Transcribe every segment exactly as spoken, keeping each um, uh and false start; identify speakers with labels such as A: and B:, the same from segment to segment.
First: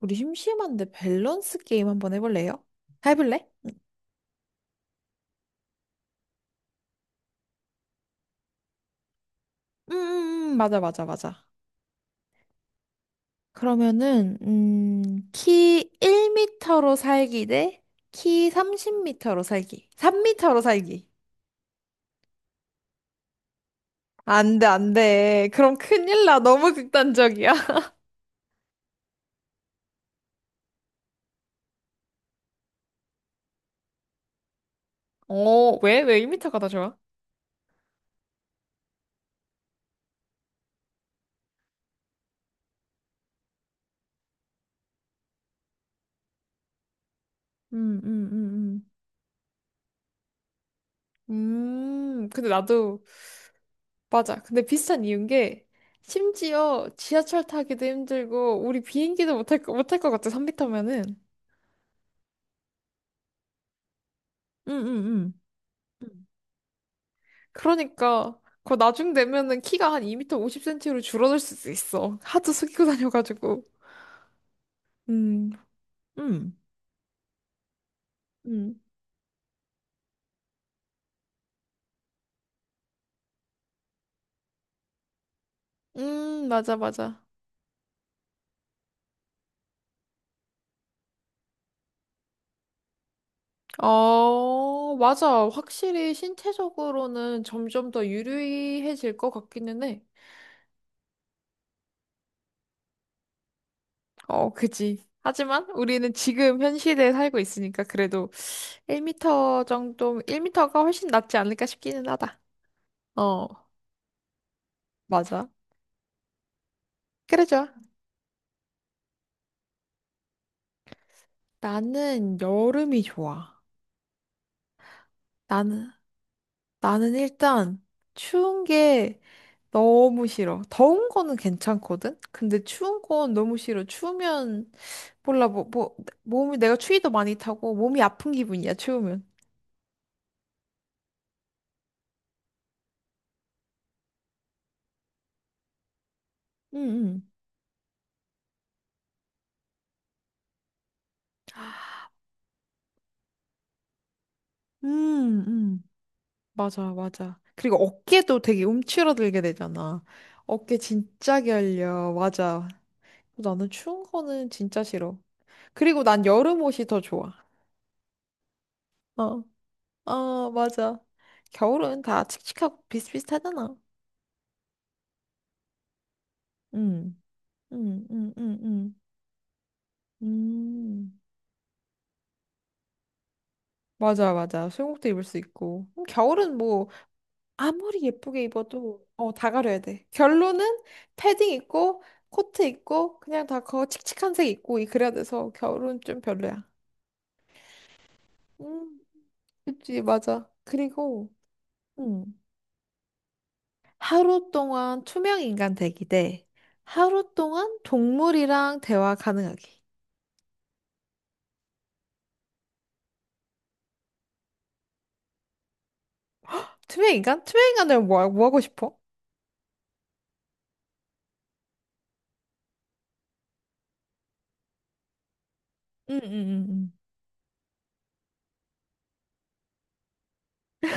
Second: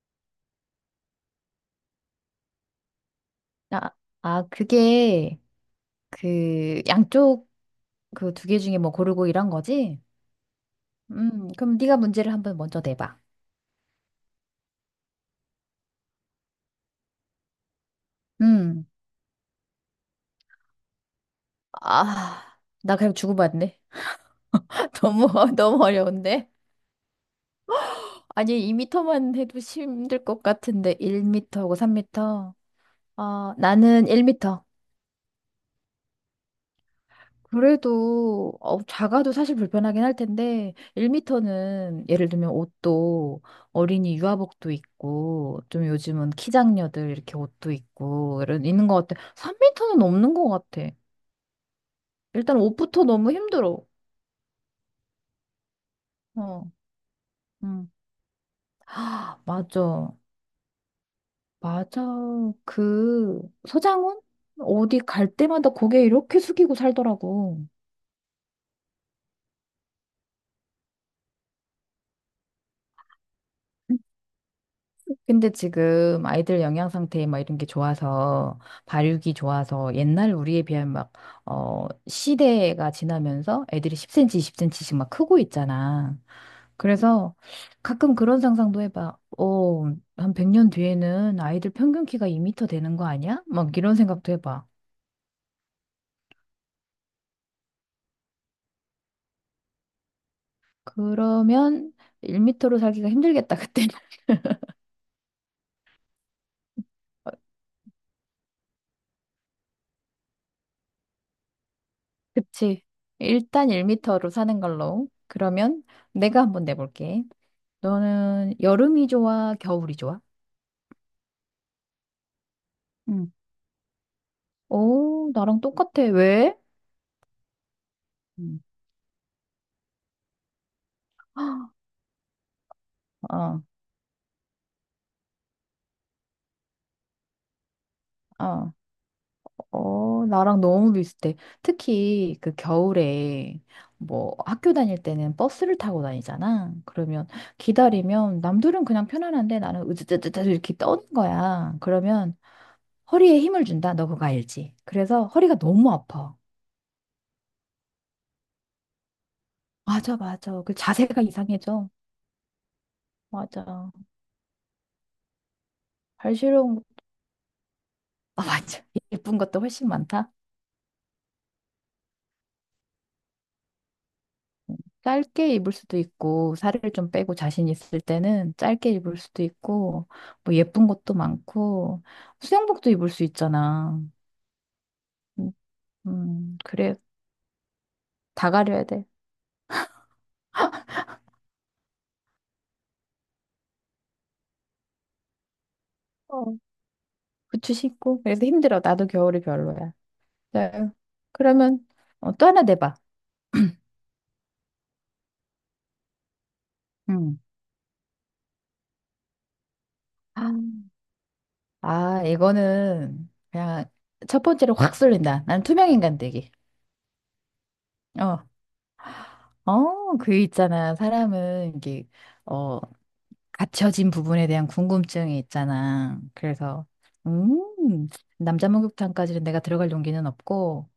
A: 우리 심심한데 밸런스 게임 한번 해볼래요? 해볼래?
B: 아, 아, 그게 그 양쪽 그 두 개 중에 뭐 고르고 이런
A: 음,
B: 거지?
A: 음, 음, 맞아, 맞아, 맞아.
B: 음, 그럼 네가 문제를 한번 먼저 내봐.
A: 그러면은, 음, 키일 터로 살기 대 키 삼
B: 음,
A: 영 터로 살기. 삼 터로 살기.
B: 아, 나 그냥 주고받네.
A: 안 돼, 안
B: 너무 어,
A: 돼. 그럼
B: 너무
A: 큰일 나.
B: 어려운데?
A: 너무 극단적이야.
B: 아니 이 미터만 해도 힘들 것 같은데 일 미터고 삼 미터. 어, 나는 일 미터.
A: 어, 왜? 왜일 터가 더 좋아?
B: 그래도 어, 작아도 사실 불편하긴 할 텐데 일 미터는 예를 들면 옷도 어린이 유아복도 있고 좀 요즘은 키장녀들 이렇게 옷도
A: 음, 음,
B: 있고 이런 있는
A: 음,
B: 것 같아. 삼 미터는 없는 것 같아.
A: 음. 음, 근데
B: 일단
A: 나도,
B: 옷부터 너무 힘들어.
A: 맞아. 근데 비슷한 이유인 게,
B: 어,
A: 심지어 지하철 타기도
B: 음.
A: 힘들고, 우리 비행기도
B: 아,
A: 못할, 거- 못할 것
B: 맞아,
A: 같아, 삼 터면은.
B: 맞아. 그 서장훈 어디
A: 응응응.
B: 갈 때마다 고개 이렇게 숙이고 살더라고.
A: 그러니까 그거 나중 되면은 키가 한 이 미터 오십 센티미터로 줄어들 수도 있어. 하도 숙이고 다녀가지고. 음,
B: 근데 지금
A: 응.
B: 아이들 영양 상태 막 이런 게 좋아서
A: 음,
B: 발육이 좋아서 옛날 우리에 비하면 막, 어, 시대가 지나면서 애들이 십 센티미터, 이십 센티씩 막 크고 있잖아.
A: 음, 맞아, 맞아.
B: 그래서 가끔 그런 상상도 해봐. 어, 한 백 년 뒤에는 아이들 평균 키가 이 미터 되는 거 아니야? 막 이런 생각도 해봐.
A: 어, 맞아. 확실히 신체적으로는 점점 더 유리해질 것 같기는 해.
B: 그러면 일 미터로 살기가 힘들겠다, 그때는.
A: 어, 그지. 하지만 우리는 지금 현 시대에 살고 있으니까 그래도 일 미터 정도, 일 미터가 훨씬 낫지 않을까 싶기는 하다.
B: 그치.
A: 어,
B: 일단 일 미터로 사는 걸로.
A: 맞아.
B: 그러면 내가 한번 내볼게.
A: 그래, 좋아.
B: 너는 여름이 좋아, 겨울이 좋아?
A: 나는 여름이
B: 응,
A: 좋아.
B: 오, 나랑
A: 나는,
B: 똑같아. 왜?
A: 나는 일단
B: 응,
A: 추운 게 너무 싫어. 더운 거는 괜찮거든? 근데 추운 건 너무
B: 어,
A: 싫어. 추우면, 몰라, 뭐, 뭐, 몸이, 내가 추위도 많이 타고 몸이 아픈
B: 어,
A: 기분이야, 추우면.
B: 어, 나랑 너무 비슷해. 특히 그 겨울에 뭐 학교 다닐 때는 버스를 타고 다니잖아.
A: 응,
B: 그러면 기다리면 남들은 그냥 편안한데 나는 으드드드드 이렇게 떠는 거야. 그러면 허리에 힘을 준다. 너 그거 알지?
A: 응.
B: 그래서
A: 음,
B: 허리가
A: 음.
B: 너무 아파.
A: 맞아, 맞아. 그리고 어깨도 되게 움츠러들게 되잖아.
B: 맞아, 맞아. 그
A: 어깨
B: 자세가
A: 진짜
B: 이상해져.
A: 결려. 맞아. 나는
B: 맞아.
A: 추운 거는 진짜 싫어. 그리고 난 여름
B: 발시려운 거,
A: 옷이 더 좋아.
B: 아, 맞아. 예쁜
A: 어.
B: 것도 훨씬 많다.
A: 어, 맞아. 겨울은 다 칙칙하고 비슷비슷하잖아.
B: 짧게 입을 수도 있고, 살을 좀
A: 응,
B: 빼고 자신 있을
A: 응, 응,
B: 때는
A: 응,
B: 짧게
A: 응.
B: 입을 수도 있고, 뭐 예쁜 것도
A: 음,
B: 많고, 수영복도 입을 수 있잖아.
A: 맞아, 맞아. 수영복도 입을 수
B: 음,
A: 있고. 음, 겨울은
B: 음,
A: 뭐,
B: 그래.
A: 아무리 예쁘게
B: 다 가려야 돼.
A: 입어도, 어, 다 가려야 돼. 결론은 패딩 입고, 코트 입고, 그냥 다 그거 칙칙한 색 입고, 이- 그래야 돼서 겨울은 좀
B: 어.
A: 별로야.
B: 부츠 신고. 그래서 힘들어.
A: 음,
B: 나도 겨울이 별로야.
A: 그치, 맞아.
B: 자,
A: 그리고,
B: 그러면
A: 응.
B: 어, 또 하나 내봐.
A: 하루 동안 투명 인간 되기 대 하루
B: 음.
A: 동안 동물이랑 대화 가능하기.
B: 아, 아, 이거는 그냥 첫 번째로 확 쏠린다. 난 투명인간 되기.
A: 투명인간? 투명인간을 뭐,
B: 어,
A: 뭐 하고 싶어?
B: 어, 그 있잖아. 사람은 이게, 어, 갇혀진 부분에 대한 궁금증이 있잖아.
A: 응, 응, 응,
B: 그래서,
A: 응.
B: 음, 남자 목욕탕까지는 내가 들어갈 용기는 없고,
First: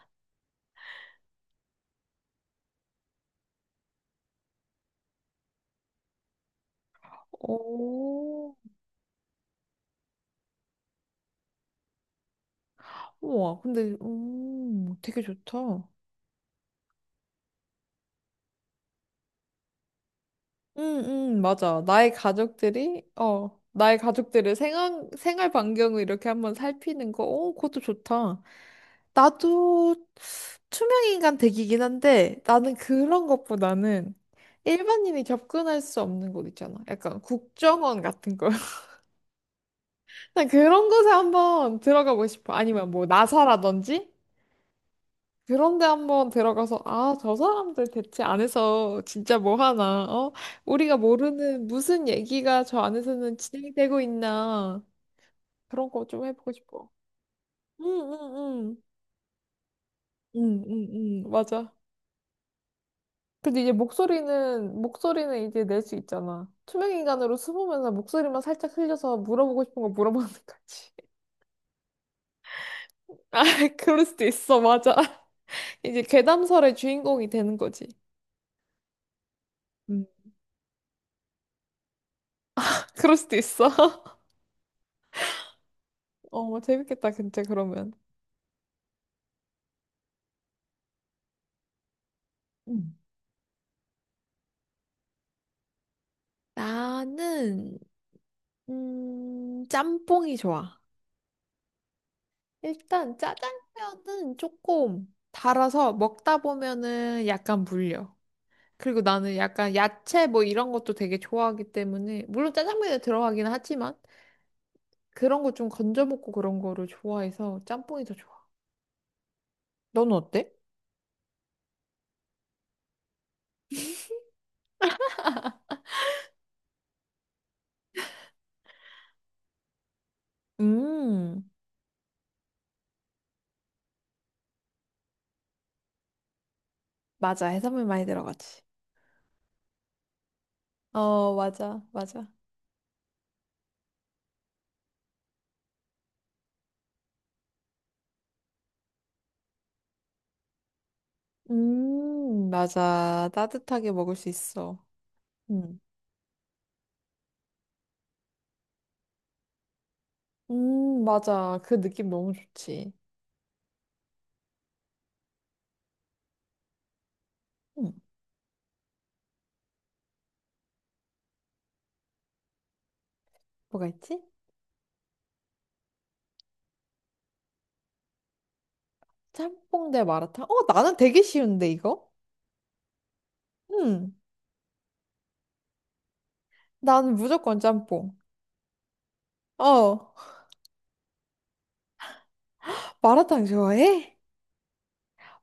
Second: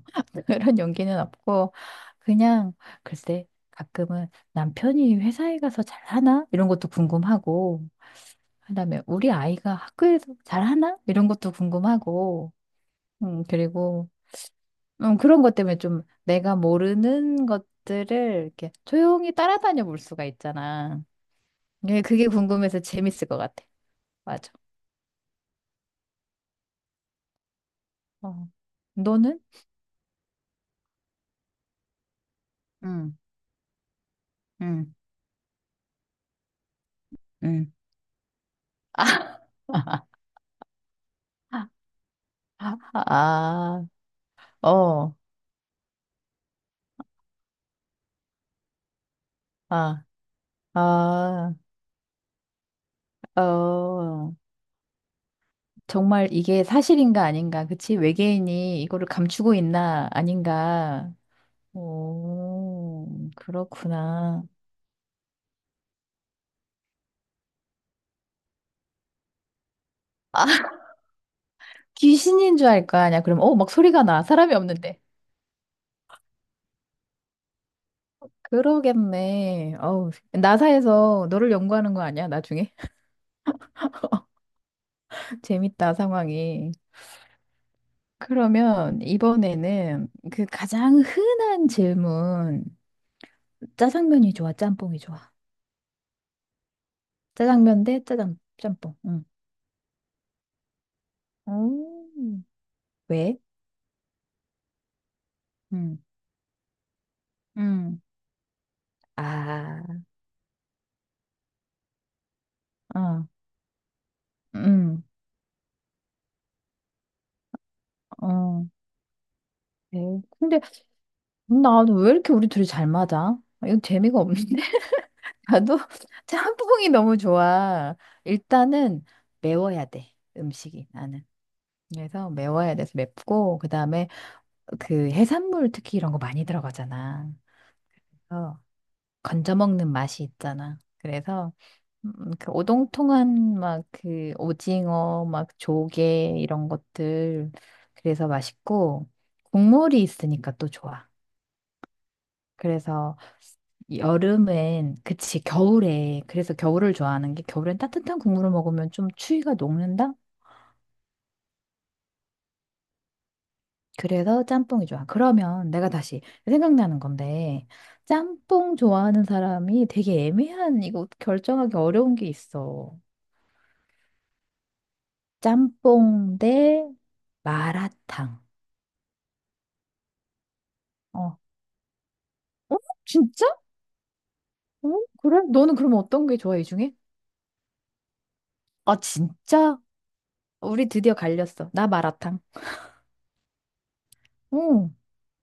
B: 그런 용기는 없고, 그냥, 글쎄, 가끔은 남편이 회사에 가서 잘하나? 이런 것도 궁금하고,
A: 오,
B: 그다음에 우리 아이가 학교에서 잘하나? 이런 것도 궁금하고, 음,
A: 우와, 근데,
B: 그리고,
A: 음,
B: 음,
A: 되게
B: 그런 것 때문에
A: 좋다.
B: 좀 내가 모르는 것들을 이렇게 조용히 따라다녀 볼 수가
A: 응,
B: 있잖아.
A: 응, 맞아.
B: 예,
A: 나의
B: 그게 궁금해서
A: 가족들이,
B: 재밌을 것
A: 어,
B: 같아.
A: 나의
B: 맞아.
A: 가족들을 생활, 생활 반경을 이렇게 한번 살피는 거, 어, 그것도 좋다.
B: 어. 너는?
A: 나도 투명인간 되기긴 한데, 나는
B: 응,
A: 그런 것보다는
B: 응,
A: 일반인이 접근할 수 없는 곳 있잖아. 약간
B: 응.
A: 국정원 같은 거. 난 그런 곳에
B: 아,
A: 한번 들어가고 싶어. 아니면 뭐, 나사라든지?
B: 어,
A: 그런데 한번 들어가서, 아, 저 사람들 대체 안에서 진짜 뭐 하나,
B: 아,
A: 어? 우리가
B: 아,
A: 모르는 무슨 얘기가 저 안에서는 진행되고
B: 어.
A: 있나. 그런 거 좀
B: 정말
A: 해보고
B: 이게
A: 싶어.
B: 사실인가 아닌가,
A: 응,
B: 그치?
A: 응, 응.
B: 외계인이 이거를 감추고 있나
A: 응, 응,
B: 아닌가.
A: 응. 맞아.
B: 오,
A: 근데 이제
B: 그렇구나.
A: 목소리는, 목소리는 이제 낼 수 있잖아. 투명인간으로 숨으면서 목소리만 살짝 흘려서 물어보고 싶은 거 물어보는
B: 아,
A: 거지.
B: 귀신인 줄 알 거 아니야. 그럼,
A: 아,
B: 어, 막 소리가
A: 그럴
B: 나.
A: 수도
B: 사람이
A: 있어. 맞아.
B: 없는데.
A: 이제 괴담설의 주인공이 되는 거지.
B: 그러겠네.
A: 음.
B: 어우, 나사에서 너를 연구하는 거 아니야, 나중에?
A: 그럴 수도 있어.
B: 재밌다,
A: 어,
B: 상황이.
A: 재밌겠다, 진짜, 그러면.
B: 그러면 이번에는 그 가장 흔한 질문.
A: 음.
B: 짜장면이 좋아, 짬뽕이 좋아.
A: 나는
B: 짜장면 대 짜장, 짬뽕. 응.
A: 음, 짬뽕이 좋아.
B: 음.
A: 일단
B: 왜?
A: 짜장면은 조금 달아서
B: 응.
A: 먹다 보면은 약간
B: 음.
A: 물려. 그리고 나는 약간
B: 아,
A: 야채 뭐 이런 것도 되게 좋아하기 때문에 물론 짜장면에
B: 어,
A: 들어가긴 하지만
B: 응,
A: 그런 거 좀 건져 먹고 그런 거를 좋아해서 짬뽕이 더 좋아.
B: 어.
A: 너는
B: 네.
A: 어때?
B: 근데 나는 왜 이렇게 우리 둘이 잘 맞아? 아, 이건 재미가 없는데? 나도 짬뽕이 너무 좋아. 일단은 매워야 돼, 음식이 나는.
A: 음,
B: 그래서 매워야 돼서 맵고 그다음에 그 해산물 특히 이런 거 많이 들어가잖아.
A: 맞아. 해산물 많이
B: 그래서
A: 들어가지.
B: 건져 먹는 맛이 있잖아.
A: 어,
B: 그래서
A: 맞아,
B: 음,
A: 맞아.
B: 그 오동통한 막 그 오징어 막 조개 이런 것들 그래서 맛있고 국물이 있으니까 또 좋아.
A: 음,
B: 그래서
A: 맞아. 따뜻하게 먹을 수 있어.
B: 여름엔 그치 겨울에 그래서 겨울을 좋아하는 게 겨울엔 따뜻한 국물을 먹으면 좀 추위가 녹는다?
A: 음, 맞아. 그 느낌 너무 좋지.
B: 그래서 짬뽕이 좋아. 그러면 내가 다시 생각나는 건데,
A: 음,
B: 짬뽕 좋아하는 사람이 되게 애매한, 이거 결정하기 어려운 게 있어.
A: 뭐가 있지?
B: 짬뽕 대 마라탕.
A: 짬뽕 대 마라탕? 어, 나는 되게
B: 어.
A: 쉬운데, 이거?
B: 어? 진짜?
A: 음,
B: 어? 그래? 너는 그럼 어떤 게 좋아, 이 중에?
A: 나는 무조건 짬뽕.
B: 아, 진짜?
A: 어,
B: 우리 드디어 갈렸어. 나 마라탕.
A: 마라탕 좋아해?
B: 응.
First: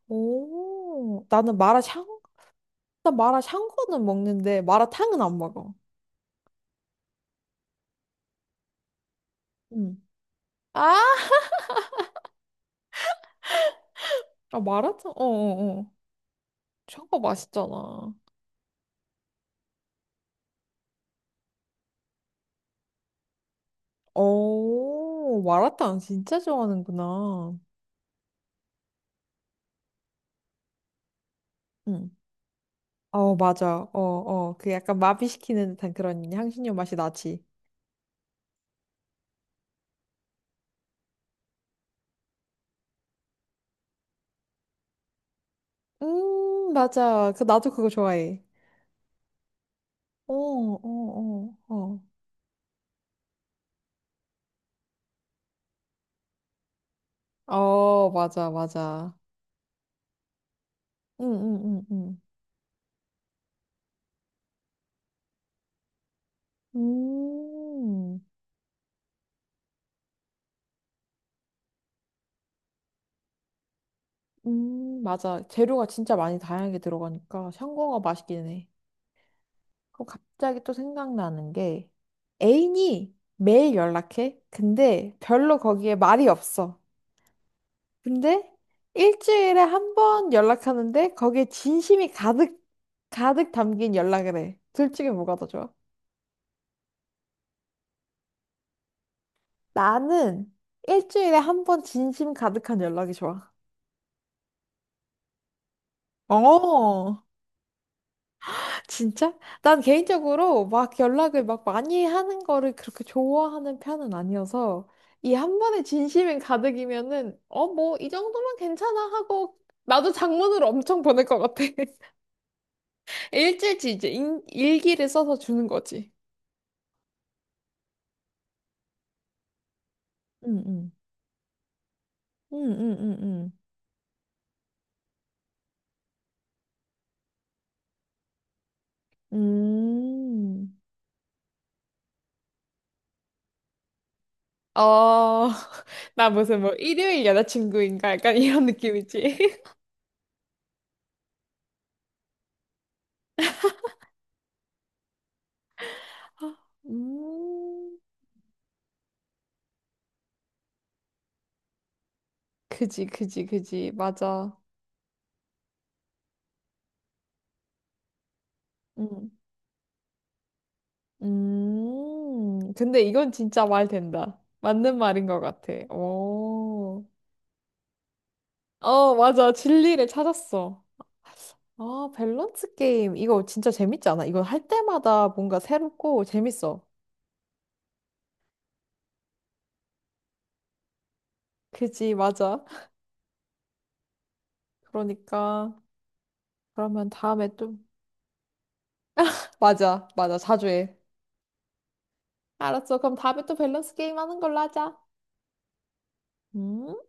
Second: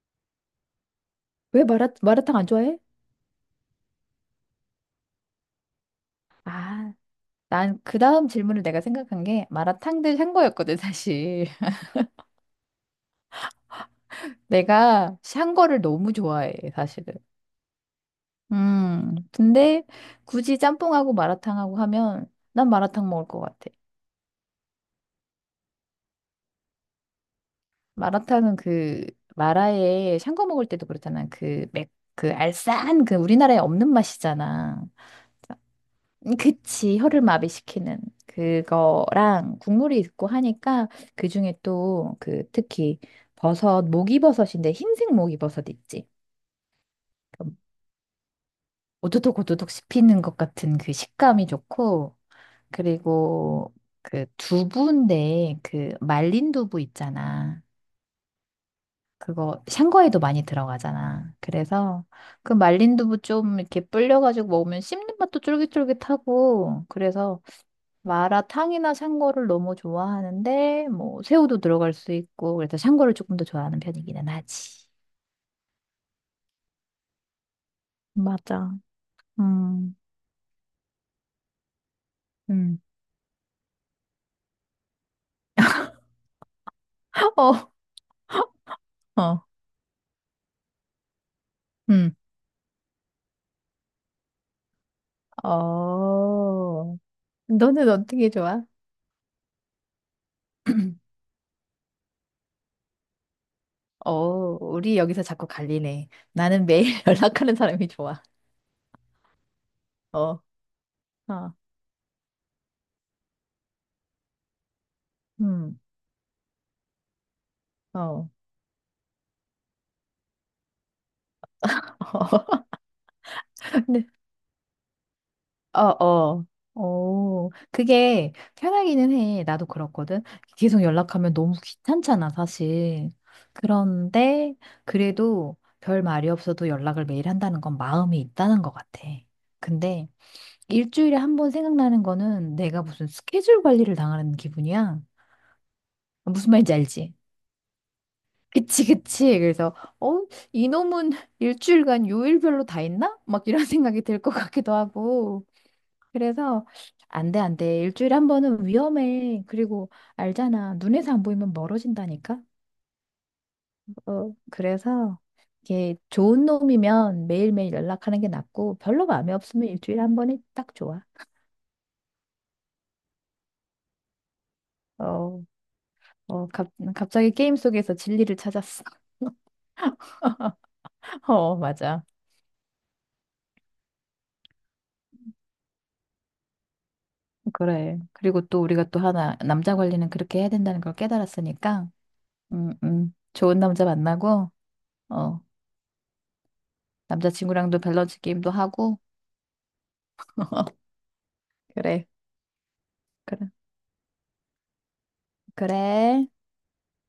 A: 오, 나는
B: 왜 마라,
A: 마라샹?
B: 마라탕 안 좋아해?
A: 나 마라샹궈는 먹는데, 마라탕은 안 먹어.
B: 아, 난 그 다음 질문을 내가 생각한 게
A: 음.
B: 마라탕 대 샹궈였거든,
A: 아,
B: 사실.
A: 아, 마라탕?
B: 내가
A: 어, 어,
B: 샹궈를
A: 어.
B: 너무 좋아해, 사실은.
A: 샹궈 맛있잖아.
B: 음, 근데 굳이 짬뽕하고 마라탕하고 하면 난 마라탕 먹을 것 같아.
A: 오, 마라탕 진짜 좋아하는구나.
B: 마라탕은 그 마라에 샹궈 먹을 때도 그렇잖아. 그 맥,
A: 응.
B: 그 알싸한 그
A: 어,
B: 우리나라에
A: 맞아.
B: 없는
A: 어, 어. 그
B: 맛이잖아.
A: 약간 마비시키는 듯한 그런
B: 음,
A: 향신료 맛이
B: 그치, 혀를
A: 나지.
B: 마비시키는 그거랑 국물이 있고 하니까 그중에 또 그 특히 버섯, 목이버섯인데 흰색 목이버섯 있지.
A: 음, 맞아. 그,
B: 그
A: 나도 그거 좋아해.
B: 오도독 오도독 씹히는
A: 어,
B: 것
A: 어,
B: 같은 그 식감이
A: 어, 어.
B: 좋고 그리고 그 두부인데 그 말린 두부 있잖아.
A: 어, 맞아, 맞아.
B: 그거 샹궈에도 많이
A: 응,
B: 들어가잖아.
A: 응,
B: 그래서
A: 응,
B: 그 말린 두부 좀 이렇게 불려가지고 먹으면 씹는 맛도
A: 응.
B: 쫄깃쫄깃하고 그래서
A: 음,
B: 마라탕이나 샹궈를 너무 좋아하는데 뭐 새우도 들어갈 수 있고 그래서 샹궈를 조금 더 좋아하는 편이기는 하지.
A: 음, 맞아. 재료가 진짜 많이 다양하게 들어가니까 샹궈가 맛있긴 해.
B: 맞아. 음.
A: 그럼 갑자기 또 생각나는 게
B: 음.
A: 애인이 매일 연락해. 근데 별로 거기에 말이 없어. 근데
B: 어. 어.
A: 일주일에 한 번 연락하는데 거기에 진심이
B: 음.
A: 가득, 가득 담긴 연락을 해. 둘 중에 뭐가 더 좋아?
B: 어. 너는 어떻게 좋아?
A: 나는 일주일에 한 번 진심 가득한 연락이 좋아.
B: 어, 우리 여기서 자꾸 갈리네. 나는 매일
A: 어,
B: 연락하는 사람이 좋아.
A: 진짜? 난
B: 어,
A: 개인적으로 막 연락을
B: 어,
A: 막 많이 하는 거를 그렇게 좋아하는 편은 아니어서 이 한
B: 음,
A: 번에 진심이 가득이면은 어, 뭐
B: 어,
A: 이
B: 어,
A: 정도면 괜찮아 하고 나도 장문으로 엄청 보낼 것 같아. 일주일치
B: 근데,
A: 이제 인- 일기를 써서 주는
B: 어,
A: 거지.
B: 어, 어, 그게 편하기는 해. 나도 그렇거든.
A: 응,
B: 계속
A: 응,
B: 연락하면 너무 귀찮잖아,
A: 응, 응,
B: 사실.
A: 응,
B: 그런데, 그래도 별 말이 없어도 연락을 매일 한다는 건 마음이 있다는 것 같아.
A: 응.
B: 근데,
A: 음.
B: 일주일에 한 번 생각나는 거는 내가 무슨 스케줄 관리를 당하는 기분이야.
A: 어, 나
B: 무슨
A: 무슨 뭐
B: 말인지 알지?
A: 일요일 여자친구인가 약간 이런
B: 그치,
A: 느낌이지.
B: 그치. 그래서, 어, 이놈은 일주일간 요일별로 다 있나 막 이런 생각이 들 것 같기도 하고.
A: 아,
B: 그래서, 안 돼, 안 돼.
A: 음,
B: 일주일에 한 번은 위험해. 그리고, 알잖아. 눈에서 안 보이면 멀어진다니까?
A: 그지, 그지, 그지.
B: 어,
A: 맞아.
B: 그래서, 이게 좋은 놈이면 매일매일 연락하는 게 낫고, 별로
A: 음,
B: 마음에 없으면 일주일에 한 번이 딱 좋아.
A: 음, 근데 이건 진짜 말 된다. 맞는 말인 것
B: 어,
A: 같아.
B: 어, 갑,
A: 오,
B: 갑자기 게임 속에서 진리를 찾았어.
A: 어, 맞아. 진리를 찾았어.
B: 어, 맞아.
A: 아, 밸런스 게임. 이거 진짜 재밌지 않아? 이거 할 때마다 뭔가 새롭고 재밌어.
B: 그래. 그리고 또 우리가 또 하나, 남자 관리는 그렇게 해야 된다는 걸 깨달았으니까,
A: 그지, 맞아.
B: 음, 음. 좋은 남자 만나고, 어,
A: 그러니까. 그러면 다음에 또.
B: 남자친구랑도 밸런스 게임도 하고,
A: 맞아, 맞아. 자주 해.
B: 그래.
A: 알았어. 그럼 다음에
B: 그래.
A: 또 밸런스 게임 하는 걸로 하자.
B: 그래.
A: 음.